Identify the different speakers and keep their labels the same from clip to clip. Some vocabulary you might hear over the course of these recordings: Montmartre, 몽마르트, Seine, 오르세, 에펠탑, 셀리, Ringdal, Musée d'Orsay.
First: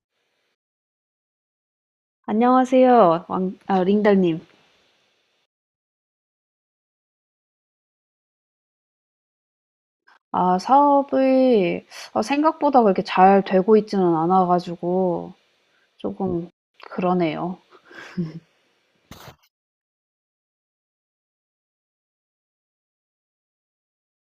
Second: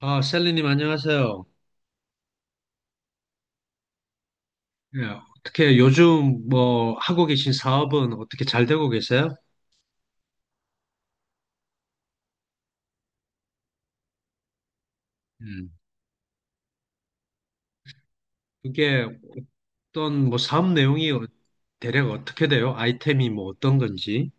Speaker 1: 아, 셀리님 안녕하세요.
Speaker 2: 안녕하세요, 링달님.
Speaker 1: 예, 어떻게 요즘 뭐 하고 계신 사업은 어떻게 잘 되고 계세요?
Speaker 2: 아, 사업이 생각보다 그렇게 잘 되고 있지는 않아가지고
Speaker 1: 음.
Speaker 2: 조금 그러네요.
Speaker 1: 그게 어떤 뭐 사업 내용이 대략 어떻게 돼요? 아이템이 뭐 어떤 건지.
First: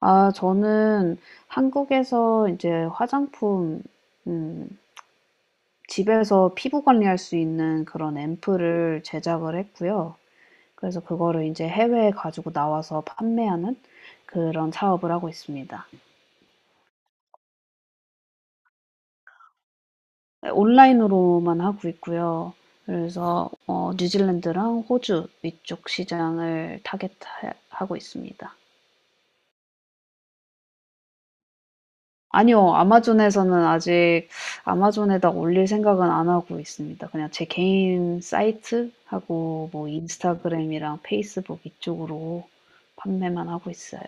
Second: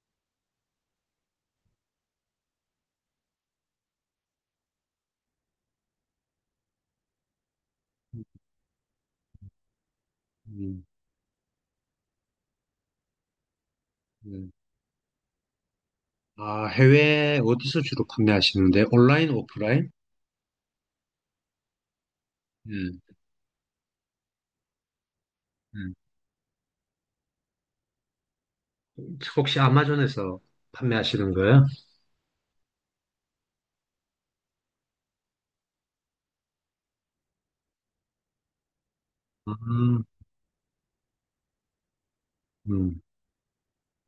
Speaker 2: 아, 저는 한국에서 이제 화장품, 음, 집에서 피부 관리할 수 있는 그런 앰플을 제작을 했고요.
Speaker 1: 음,
Speaker 2: 그래서 그거를 이제 해외에 가지고 나와서 판매하는
Speaker 1: 음.
Speaker 2: 그런 사업을 하고 있습니다.
Speaker 1: 아, 해외 어디서 주로 판매하시는데? 온라인, 오프라인?
Speaker 2: 온라인으로만 하고 있고요.
Speaker 1: 음,
Speaker 2: 그래서 뉴질랜드랑 호주 이쪽
Speaker 1: 음.
Speaker 2: 시장을 타겟하고 있습니다.
Speaker 1: 혹시 아마존에서 판매하시는 거예요?
Speaker 2: 아니요. 아마존에서는 아직 아마존에다 올릴 생각은 안 하고 있습니다. 그냥 제 개인 사이트하고 뭐
Speaker 1: 음,
Speaker 2: 인스타그램이랑 페이스북 이쪽으로
Speaker 1: 음.
Speaker 2: 판매만 하고 있어요.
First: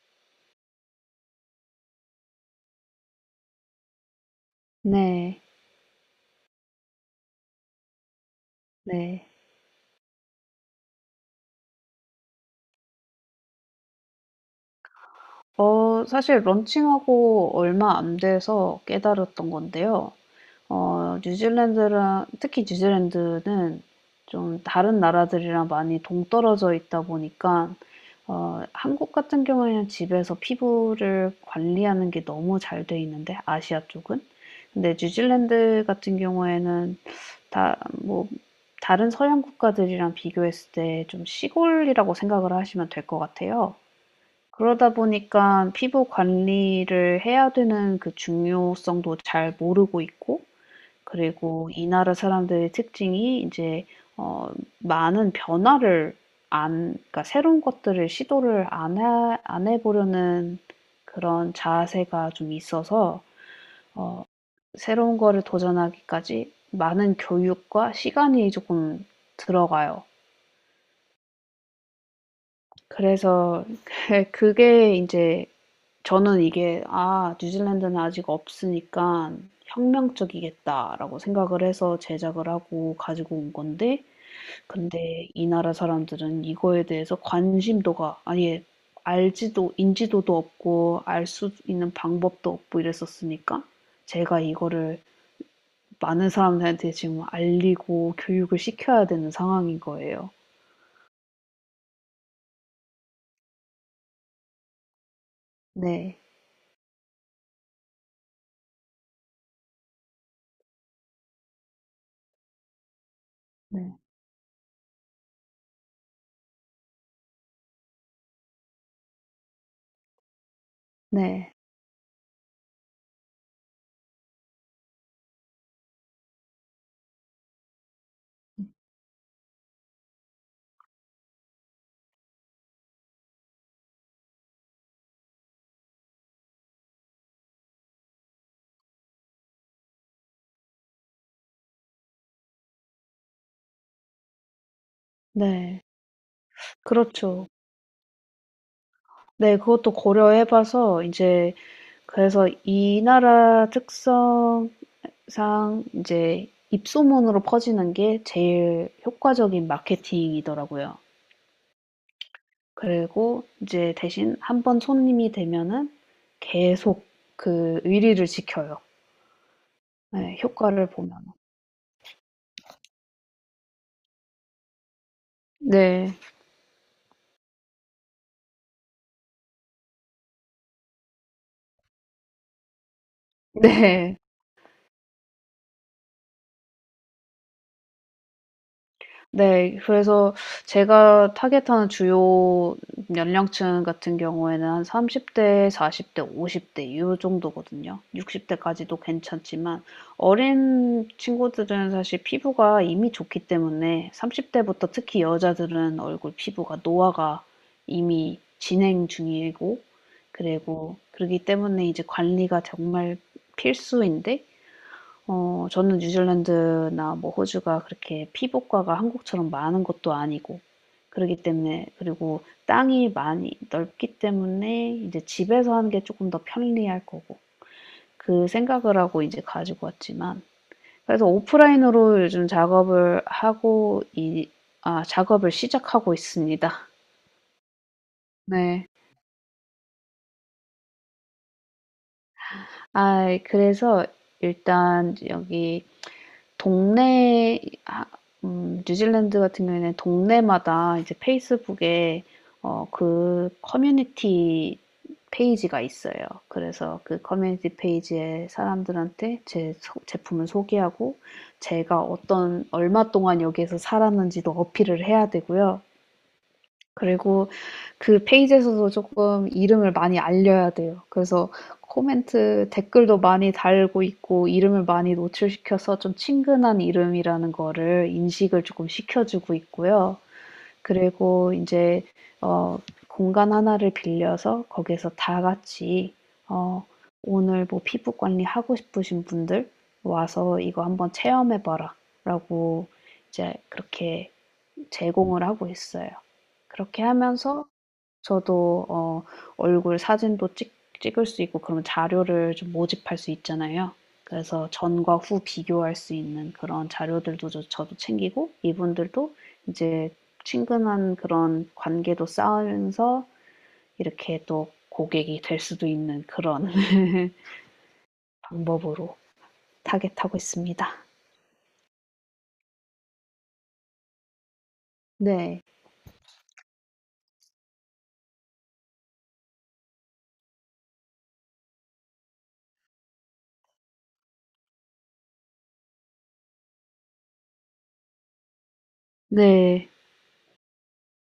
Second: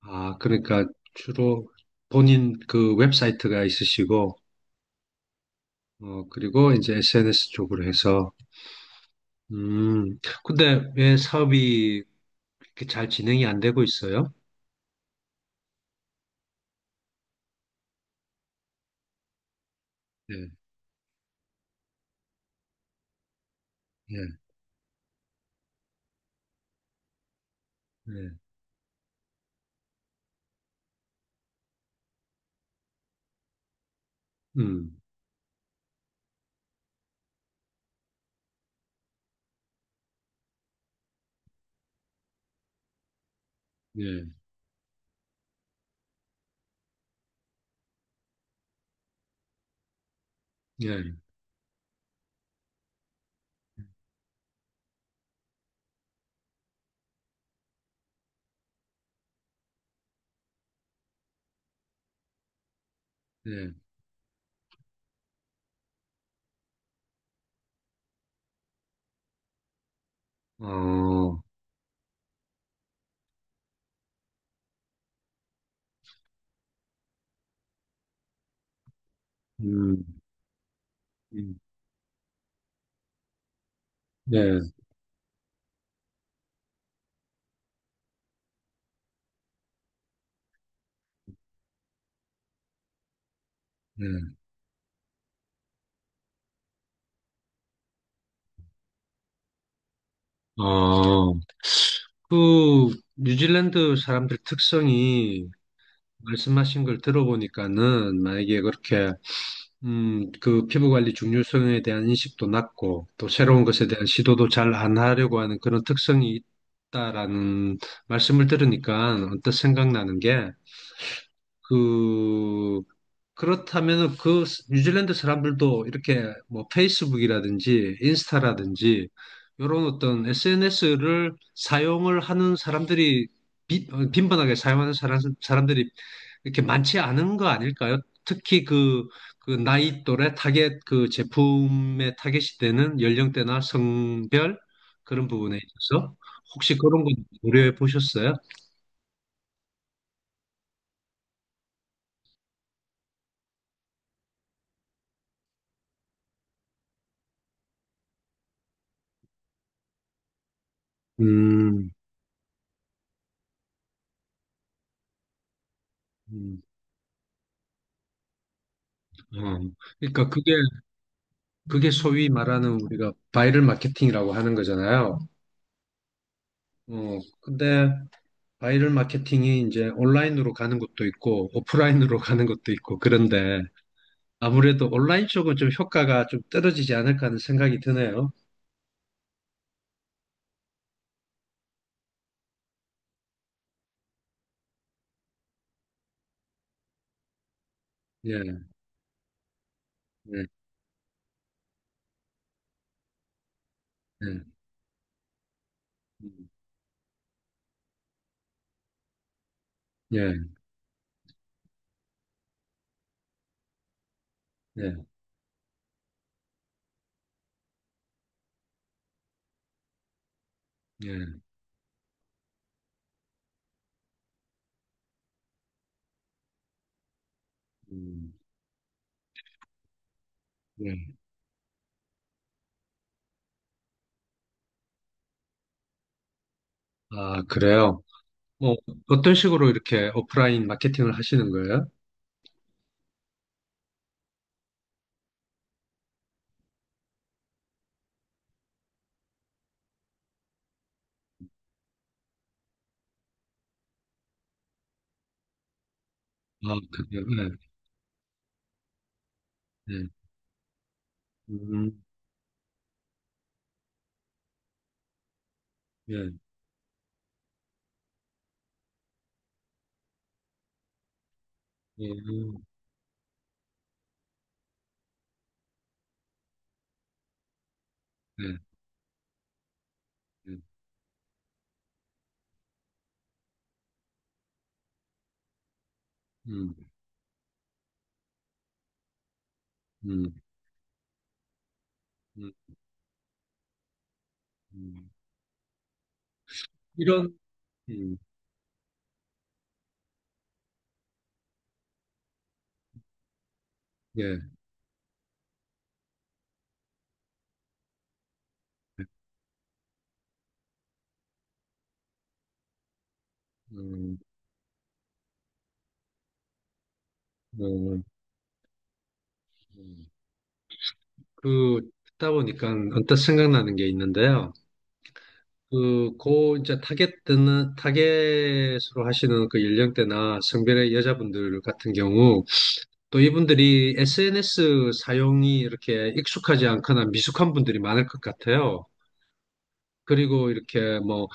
Speaker 1: 아, 그러니까 주로 본인 그 웹사이트가 있으시고,
Speaker 2: 네.
Speaker 1: 어, 그리고 이제 SNS 쪽으로 해서.
Speaker 2: 네.
Speaker 1: 근데 왜 사업이 그렇게 잘 진행이 안 되고 있어요?
Speaker 2: 사실 런칭하고 얼마 안 돼서 깨달았던 건데요.
Speaker 1: 예,
Speaker 2: 뉴질랜드랑 특히 뉴질랜드는
Speaker 1: 예,
Speaker 2: 좀 다른 나라들이랑 많이 동떨어져 있다 보니까
Speaker 1: 네.
Speaker 2: 한국 같은 경우에는 집에서 피부를 관리하는 게 너무 잘 돼 있는데 아시아 쪽은. 근데
Speaker 1: 음,
Speaker 2: 뉴질랜드 같은 경우에는 다 뭐 다른 서양 국가들이랑 비교했을 때 좀 시골이라고 생각을 하시면 될 것 같아요.
Speaker 1: 예,
Speaker 2: 그러다 보니까 피부 관리를 해야 되는 그 중요성도 잘 모르고 있고
Speaker 1: 예,
Speaker 2: 그리고 이 나라 사람들의 특징이 이제 어 많은 변화를 안 그러니까 새로운 것들을 시도를 안 해 보려는 그런 자세가 좀 있어서
Speaker 1: 예,
Speaker 2: 어 새로운 거를 도전하기까지 많은 교육과 시간이 조금 들어가요.
Speaker 1: 어,
Speaker 2: 그래서 그게 이제 저는 이게 '아 뉴질랜드는 아직 없으니까
Speaker 1: 음,
Speaker 2: 혁명적이겠다.'라고
Speaker 1: 음.
Speaker 2: 생각을 해서 제작을 하고 가지고 온 건데
Speaker 1: 예,
Speaker 2: 근데 이 나라 사람들은 이거에 대해서 관심도가 아예 알지도 인지도도 없고 알 수 있는 방법도 없고 이랬었으니까
Speaker 1: 예,
Speaker 2: 제가 이거를 많은 사람들한테 지금 알리고 교육을 시켜야 되는 상황인 거예요.
Speaker 1: 어, 그 뉴질랜드 사람들 특성이
Speaker 2: 네.
Speaker 1: 말씀하신 걸 들어보니까는 만약에 그렇게, 그 피부 관리 중요성에 대한 인식도 낮고 또 새로운 것에
Speaker 2: 네.
Speaker 1: 대한 시도도 잘 안 하려고 하는 그런 특성이 있다라는 말씀을 들으니까 언뜻 생각나는 게,
Speaker 2: 네.
Speaker 1: 그, 그렇다면은 그 뉴질랜드 사람들도 이렇게 뭐 페이스북이라든지 인스타라든지 이런 어떤 SNS를 사용을 하는 사람들이, 빈번하게 사용하는 사람들이 이렇게 많지 않은 거 아닐까요? 특히 그, 그 나이 또래 타겟, 그 제품의 타겟이 되는 연령대나 성별 그런 부분에
Speaker 2: 네.
Speaker 1: 있어서 혹시 그런 건
Speaker 2: 그렇죠.
Speaker 1: 고려해 보셨어요?
Speaker 2: 네. 그것도 고려해 봐서 이제 그래서 이 나라 특성상 이제 입소문으로 퍼지는 게 제일 효과적인 마케팅이더라고요.
Speaker 1: 음,
Speaker 2: 그리고 이제 대신 한번 손님이 되면은
Speaker 1: 음,
Speaker 2: 계속 그 의리를 지켜요.
Speaker 1: 어. 그러니까
Speaker 2: 네
Speaker 1: 그게,
Speaker 2: 효과를 보면
Speaker 1: 소위 말하는 우리가 바이럴 마케팅이라고 하는 거잖아요.
Speaker 2: 네.
Speaker 1: 어, 근데 바이럴 마케팅이 이제 온라인으로 가는 것도 있고 오프라인으로 가는 것도 있고, 그런데
Speaker 2: 네.
Speaker 1: 아무래도 온라인 쪽은 좀 효과가 좀 떨어지지 않을까 하는 생각이 드네요.
Speaker 2: 네. 그래서 제가 타겟하는 주요 연령층 같은 경우에는 한 30 대, 40 대, 50대 요 정도거든요. 60
Speaker 1: 예,
Speaker 2: 대까지도 괜찮지만
Speaker 1: 예,
Speaker 2: 어린 친구들은 사실 피부가 이미 좋기 때문에
Speaker 1: 예,
Speaker 2: 30 대부터 특히 여자들은 얼굴
Speaker 1: 음,
Speaker 2: 피부가 노화가 이미 진행 중이고
Speaker 1: 예,
Speaker 2: 그리고 그러기 때문에 이제 관리가 정말 필수인데
Speaker 1: 예,
Speaker 2: 저는 뉴질랜드나 뭐 호주가 그렇게 피복과가 한국처럼 많은 것도 아니고
Speaker 1: 예,
Speaker 2: 그러기 때문에 그리고 땅이 많이 넓기 때문에 이제 집에서 하는 게 조금 더 편리할 거고
Speaker 1: 음,
Speaker 2: 그 생각을 하고 이제 가지고 왔지만
Speaker 1: 예.
Speaker 2: 그래서 오프라인으로 요즘 작업을 하고 이 아 작업을 시작하고 있습니다.
Speaker 1: 아, 그래요? 어,
Speaker 2: 네.
Speaker 1: 어떤 식으로 이렇게 오프라인 마케팅을 하시는 거예요?
Speaker 2: 아 그래서 일단 여기 동네 뉴질랜드 같은 경우에는 동네마다 이제 페이스북에 그 커뮤니티 페이지가 있어요.
Speaker 1: 아,
Speaker 2: 그래서 그
Speaker 1: 그래요?
Speaker 2: 커뮤니티 페이지에 사람들한테
Speaker 1: 예, 예,
Speaker 2: 제품을 소개하고 제가
Speaker 1: 음,
Speaker 2: 어떤 얼마 동안 여기에서 살았는지도 어필을 해야 되고요.
Speaker 1: 예,
Speaker 2: 그리고 그 페이지에서도 조금 이름을 많이 알려야 돼요. 그래서
Speaker 1: 예,
Speaker 2: 코멘트 댓글도 많이 달고 있고 이름을 많이 노출시켜서 좀 친근한 이름이라는 거를
Speaker 1: 예,
Speaker 2: 인식을 조금 시켜 주고 있고요.
Speaker 1: 예,
Speaker 2: 그리고 인제 어 공간 하나를 빌려서 거기에서 다 같이
Speaker 1: 음,
Speaker 2: 어 "오늘 뭐 피부 관리하고 싶으신 분들
Speaker 1: 음,
Speaker 2: 와서 이거 한번 체험해
Speaker 1: 음,
Speaker 2: 봐라."라고 이제 그렇게
Speaker 1: 음.
Speaker 2: 제공을 하고 있어요. 그렇게
Speaker 1: 이런,
Speaker 2: 하면서
Speaker 1: 음,
Speaker 2: 저도 얼굴 사진도 찍 찍을 수 있고 그런 자료를 좀 모집할 수 있잖아요.
Speaker 1: 예,
Speaker 2: 그래서 전과 후 비교할 수 있는 그런 자료들도 저도 챙기고 이분들도 이제 친근한 그런 관계도 쌓으면서
Speaker 1: 음,
Speaker 2: 이렇게 또 고객이 될 수도 있는 그런
Speaker 1: 어,
Speaker 2: 방법으로 타겟하고 있습니다.
Speaker 1: 그, 듣다 보니까 언뜻 생각나는 게 있는데요.
Speaker 2: 네.
Speaker 1: 이제 타겟으로 하시는 그 연령대나 성별의 여자분들 같은 경우, 또 이분들이 SNS 사용이 이렇게 익숙하지 않거나 미숙한 분들이 많을 것 같아요.
Speaker 2: 네.
Speaker 1: 그리고 이렇게 뭐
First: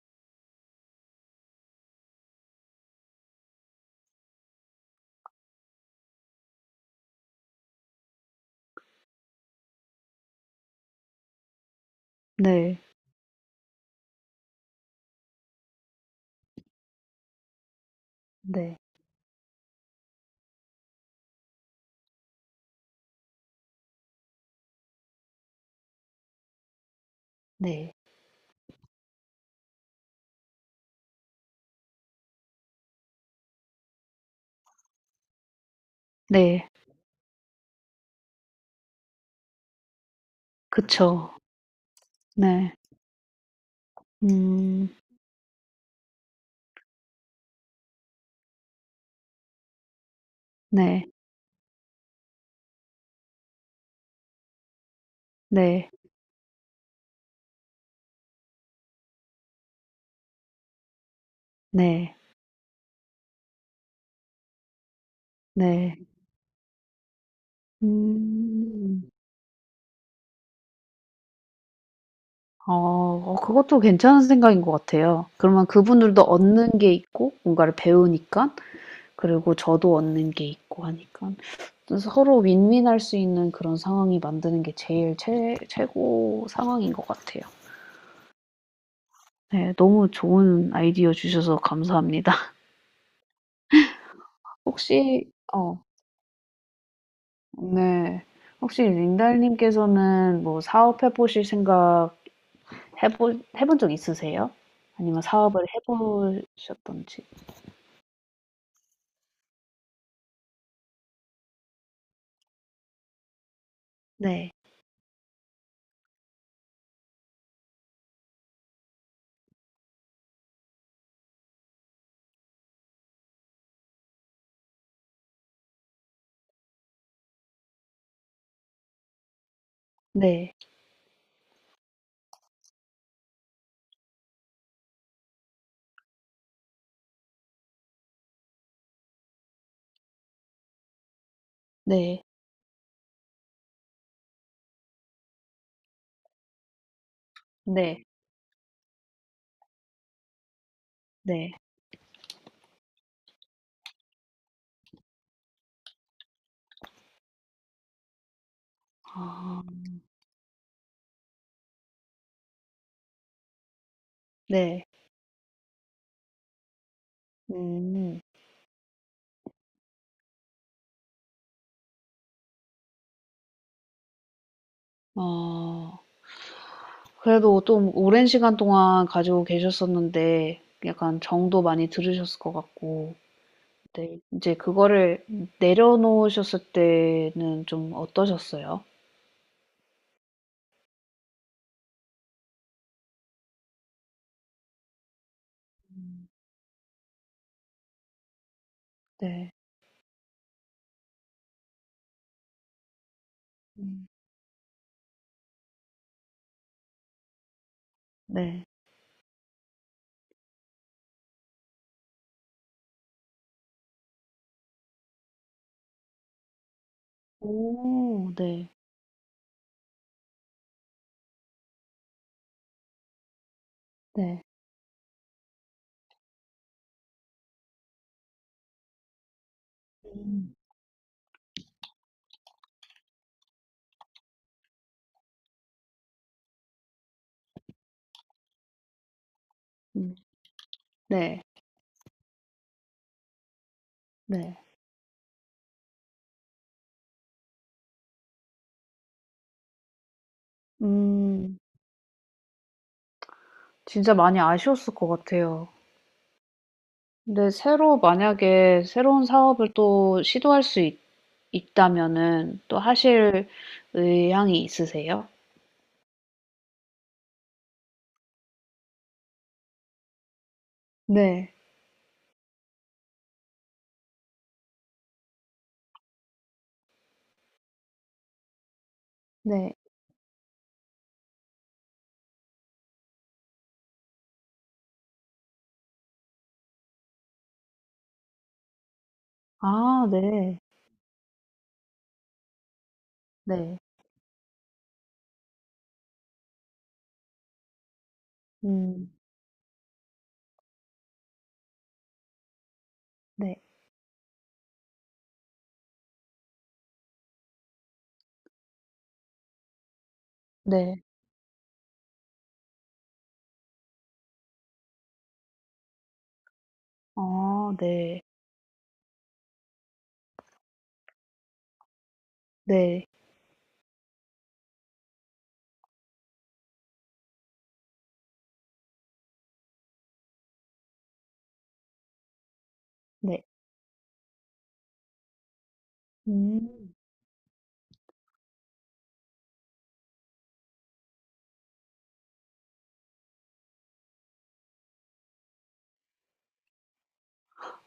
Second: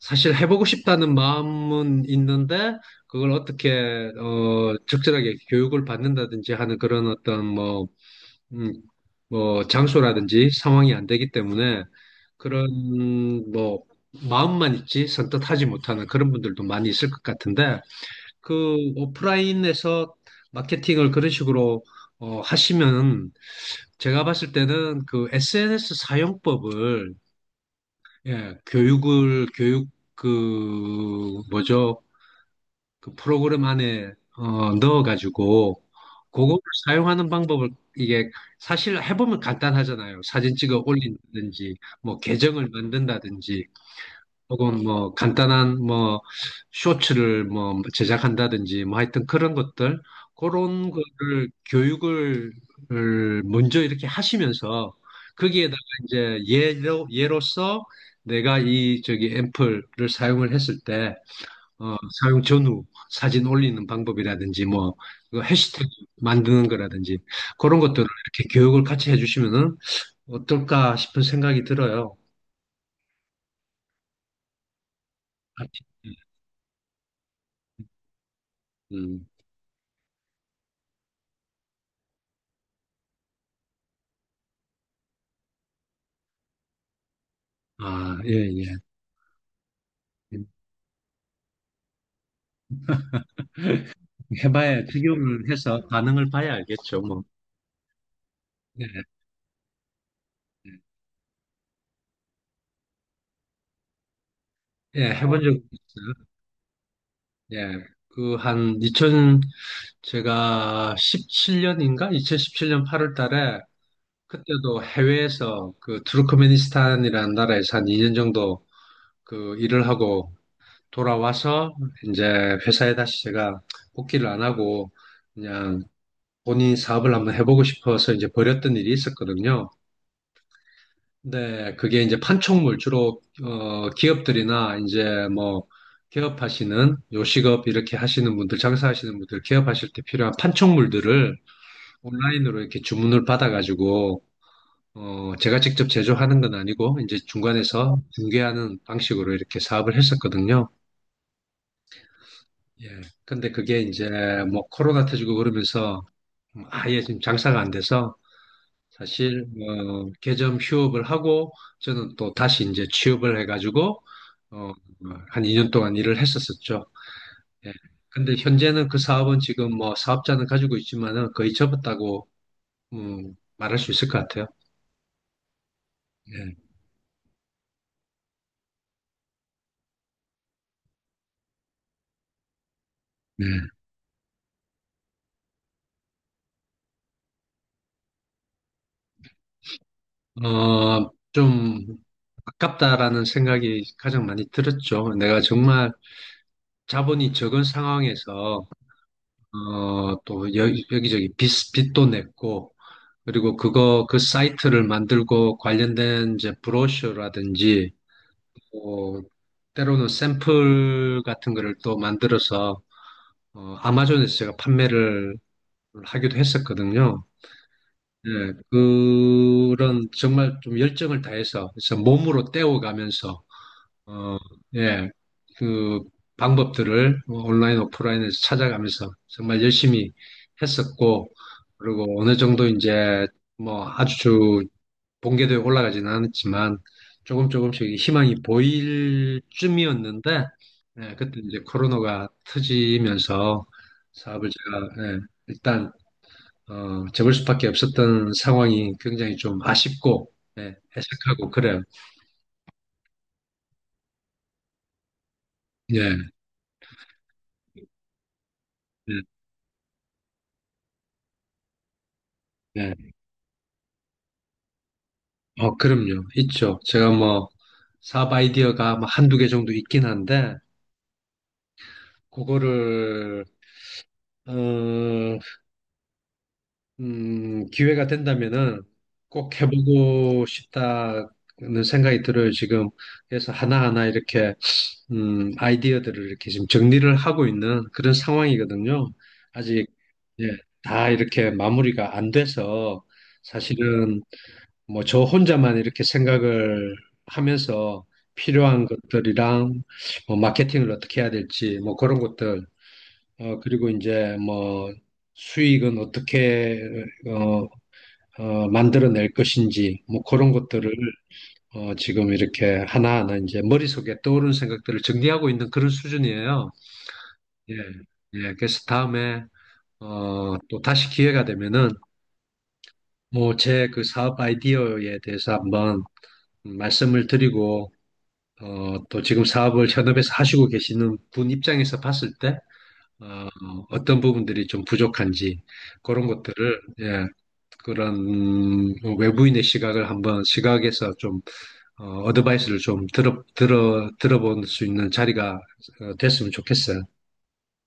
Speaker 1: 사실 해보고 싶다는 마음은 있는데 그걸 어떻게 어 적절하게 교육을 받는다든지 하는 그런 어떤 뭐, 음, 뭐 장소라든지 상황이 안 되기 때문에
Speaker 2: 네.
Speaker 1: 그런 뭐 마음만 있지 선뜻 하지 못하는 그런 분들도 많이 있을 것 같은데, 그
Speaker 2: 네.
Speaker 1: 오프라인에서 마케팅을 그런 식으로 어, 하시면은, 제가 봤을 때는 그 SNS 사용법을,
Speaker 2: 네.
Speaker 1: 예, 교육, 그 뭐죠? 그 프로그램 안에 어, 넣어가지고 그거를
Speaker 2: 네.
Speaker 1: 사용하는 방법을, 이게 사실 해보면 간단하잖아요. 사진 찍어
Speaker 2: 그쵸.
Speaker 1: 올린다든지, 뭐 계정을
Speaker 2: 네.
Speaker 1: 만든다든지, 혹은
Speaker 2: 음.
Speaker 1: 뭐 간단한 뭐 쇼츠를 뭐 제작한다든지, 뭐 하여튼 그런 것들, 그런
Speaker 2: 네.
Speaker 1: 거를 교육을 먼저 이렇게 하시면서, 거기에다가
Speaker 2: 네.
Speaker 1: 이제 예로서 내가 이 저기 앰플을 사용을 했을 때, 어,
Speaker 2: 네.
Speaker 1: 사용 전후 사진 올리는 방법이라든지 뭐그 해시태그
Speaker 2: 네.
Speaker 1: 만드는 거라든지, 그런 것들을 이렇게 교육을 같이
Speaker 2: 음.
Speaker 1: 해주시면은 어떨까 싶은 생각이 들어요.
Speaker 2: 어. 그것도 괜찮은 생각인 것 같아요. 그러면 그분들도 얻는 게 있고 뭔가를 배우니깐
Speaker 1: 음.
Speaker 2: 그리고 저도 얻는 게 있고 하니깐 또 서로 윈윈할 수 있는 그런 상황이 만드는 게 제일 최 최고 상황인 것 같아요.
Speaker 1: 아, 예, 예.
Speaker 2: 네. 너무 좋은 아이디어 주셔서 감사합니다.
Speaker 1: 해봐야,
Speaker 2: 혹시
Speaker 1: 적용을 해서 반응을 봐야 알겠죠, 뭐.
Speaker 2: 네. 혹시
Speaker 1: 예,
Speaker 2: 린달님께서는 뭐
Speaker 1: 예,
Speaker 2: 사업해 보실 생각 해볼 해본 적 있으세요?
Speaker 1: 예,
Speaker 2: 아니면
Speaker 1: 해본 적이
Speaker 2: 사업을 해
Speaker 1: 있어요.
Speaker 2: 보셨던지?
Speaker 1: 예, 그, 한, 2000, 제가 17년인가? 2017년 8월 달에,
Speaker 2: 네.
Speaker 1: 그때도 해외에서 그, 투르크메니스탄이라는 나라에서 한 2년 정도 그 일을 하고 돌아와서, 이제 회사에 다시 제가 복귀를 안 하고, 그냥 본인 사업을 한번 해보고 싶어서 이제 버렸던 일이 있었거든요.
Speaker 2: 네.
Speaker 1: 네, 그게 이제 판촉물, 주로, 어, 기업들이나 이제 뭐, 개업하시는, 요식업 이렇게 하시는 분들, 장사하시는 분들, 개업하실 때 필요한 판촉물들을
Speaker 2: 네.
Speaker 1: 온라인으로 이렇게 주문을 받아가지고, 어, 제가 직접 제조하는 건 아니고, 이제 중간에서
Speaker 2: 네.
Speaker 1: 중개하는 방식으로 이렇게 사업을 했었거든요.
Speaker 2: 네.
Speaker 1: 예. 근데 그게 이제 뭐, 코로나 터지고 그러면서 아예 지금 장사가 안 돼서, 사실
Speaker 2: 아
Speaker 1: 어, 개점 휴업을 하고 저는 또 다시 이제 취업을 해가지고, 어,
Speaker 2: 네.
Speaker 1: 한 2년 동안 일을 했었었죠. 예.
Speaker 2: 음.
Speaker 1: 근데 현재는 그 사업은 지금 뭐 사업자는 가지고 있지만은 거의 접었다고, 말할 수 있을 것 같아요.
Speaker 2: 어.
Speaker 1: 예.
Speaker 2: 그래도 좀 오랜 시간 동안 가지고 계셨었는데 약간 정도 많이 들으셨을 것 같고
Speaker 1: 네.
Speaker 2: 네. 인제 그거를 내려놓으셨을 때는 좀 어떠셨어요?
Speaker 1: 어, 좀 아깝다라는 생각이 가장 많이 들었죠. 내가 정말 자본이 적은 상황에서
Speaker 2: 네.
Speaker 1: 어, 또 여기저기 빚도 냈고, 그리고
Speaker 2: 음
Speaker 1: 그 사이트를 만들고 관련된 이제 브로셔라든지,
Speaker 2: 네.
Speaker 1: 뭐, 때로는 샘플 같은 거를 또 만들어서, 어, 아마존에서 제가 판매를 하기도 했었거든요.
Speaker 2: 오
Speaker 1: 예,
Speaker 2: 네.
Speaker 1: 그런 정말 좀 열정을 다해서, 그래서 몸으로 떼어가면서 어,
Speaker 2: 네.
Speaker 1: 예, 그 방법들을 온라인, 오프라인에서 찾아가면서 정말 열심히
Speaker 2: 음.
Speaker 1: 했었고, 그리고 어느 정도 이제 뭐 아주 본궤도에 올라가지는 않았지만 조금 조금씩 희망이 보일
Speaker 2: 음.
Speaker 1: 쯤이었는데, 예, 그때
Speaker 2: 네.
Speaker 1: 이제 코로나가 터지면서 사업을
Speaker 2: 네.
Speaker 1: 제가, 예, 일단 어, 접을 수밖에 없었던 상황이 굉장히 좀 아쉽고, 예, 석하고
Speaker 2: 음.
Speaker 1: 그래요.
Speaker 2: 진짜 많이 아쉬웠을 것 같아요.
Speaker 1: 예,
Speaker 2: 근데 새로 만약에
Speaker 1: 예,
Speaker 2: 새로운 사업을 또 시도할 수 있다면은 또
Speaker 1: 예.
Speaker 2: 하실 의향이 있으세요?
Speaker 1: 어, 그럼요. 있죠. 제가 뭐, 사업 아이디어가 뭐 한두 개 정도 있긴 한데,
Speaker 2: 네.
Speaker 1: 그거를, 어, 기회가 된다면은 꼭
Speaker 2: 네.
Speaker 1: 해보고 싶다는 생각이 들어요. 지금. 그래서 하나하나 이렇게, 아이디어들을 이렇게 지금 정리를 하고 있는 그런 상황이거든요. 아직,
Speaker 2: 아
Speaker 1: 예,
Speaker 2: 네.
Speaker 1: 다 이렇게 마무리가 안 돼서
Speaker 2: 네.
Speaker 1: 사실은 뭐 저 혼자만 이렇게 생각을 하면서 필요한
Speaker 2: 음.
Speaker 1: 것들이랑 뭐 마케팅을 어떻게 해야 될지 뭐 그런 것들, 어
Speaker 2: 네.
Speaker 1: 그리고 이제 뭐 수익은 어떻게, 어, 어, 만들어낼 것인지 뭐 그런 것들을,
Speaker 2: 네.
Speaker 1: 어, 지금 이렇게 하나하나 이제 머릿속에 떠오르는 생각들을 정리하고 있는 그런 수준이에요.
Speaker 2: 아
Speaker 1: 예,
Speaker 2: 네.
Speaker 1: 예. 그래서 다음에 어, 또 다시 기회가 되면은
Speaker 2: 네.
Speaker 1: 뭐 제 그 사업 아이디어에 대해서 한번 말씀을 드리고, 어, 또 지금 사업을 현업에서 하시고 계시는 분 입장에서 봤을 때
Speaker 2: 네.
Speaker 1: 어, 떤 부분들이 좀 부족한지 그런 것들을,
Speaker 2: 음.
Speaker 1: 예, 그런 외부인의 시각을 한번 시각에서 좀 어, 어드바이스를 좀 들어볼 수 있는 자리가 어, 됐으면 좋겠어요.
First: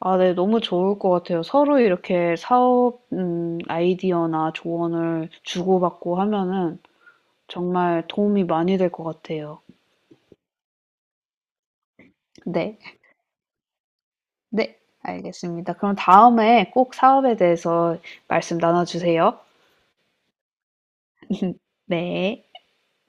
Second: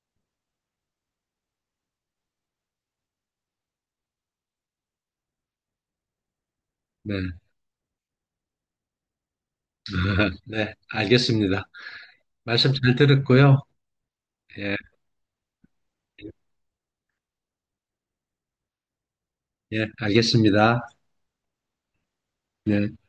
Speaker 2: 아 네. 너무 좋을 것 같아요. 서로 이렇게 사업 아이디어나 조언을 주고받고 하면은
Speaker 1: 네,
Speaker 2: 정말 도움이 많이 될 것 같아요.
Speaker 1: 네, 알겠습니다. 말씀
Speaker 2: 네.
Speaker 1: 잘 들었고요. 예,
Speaker 2: 네, 알겠습니다. 그럼 다음에 꼭 사업에 대해서 말씀 나눠주세요.
Speaker 1: 예, 알겠습니다.
Speaker 2: 네.
Speaker 1: 네.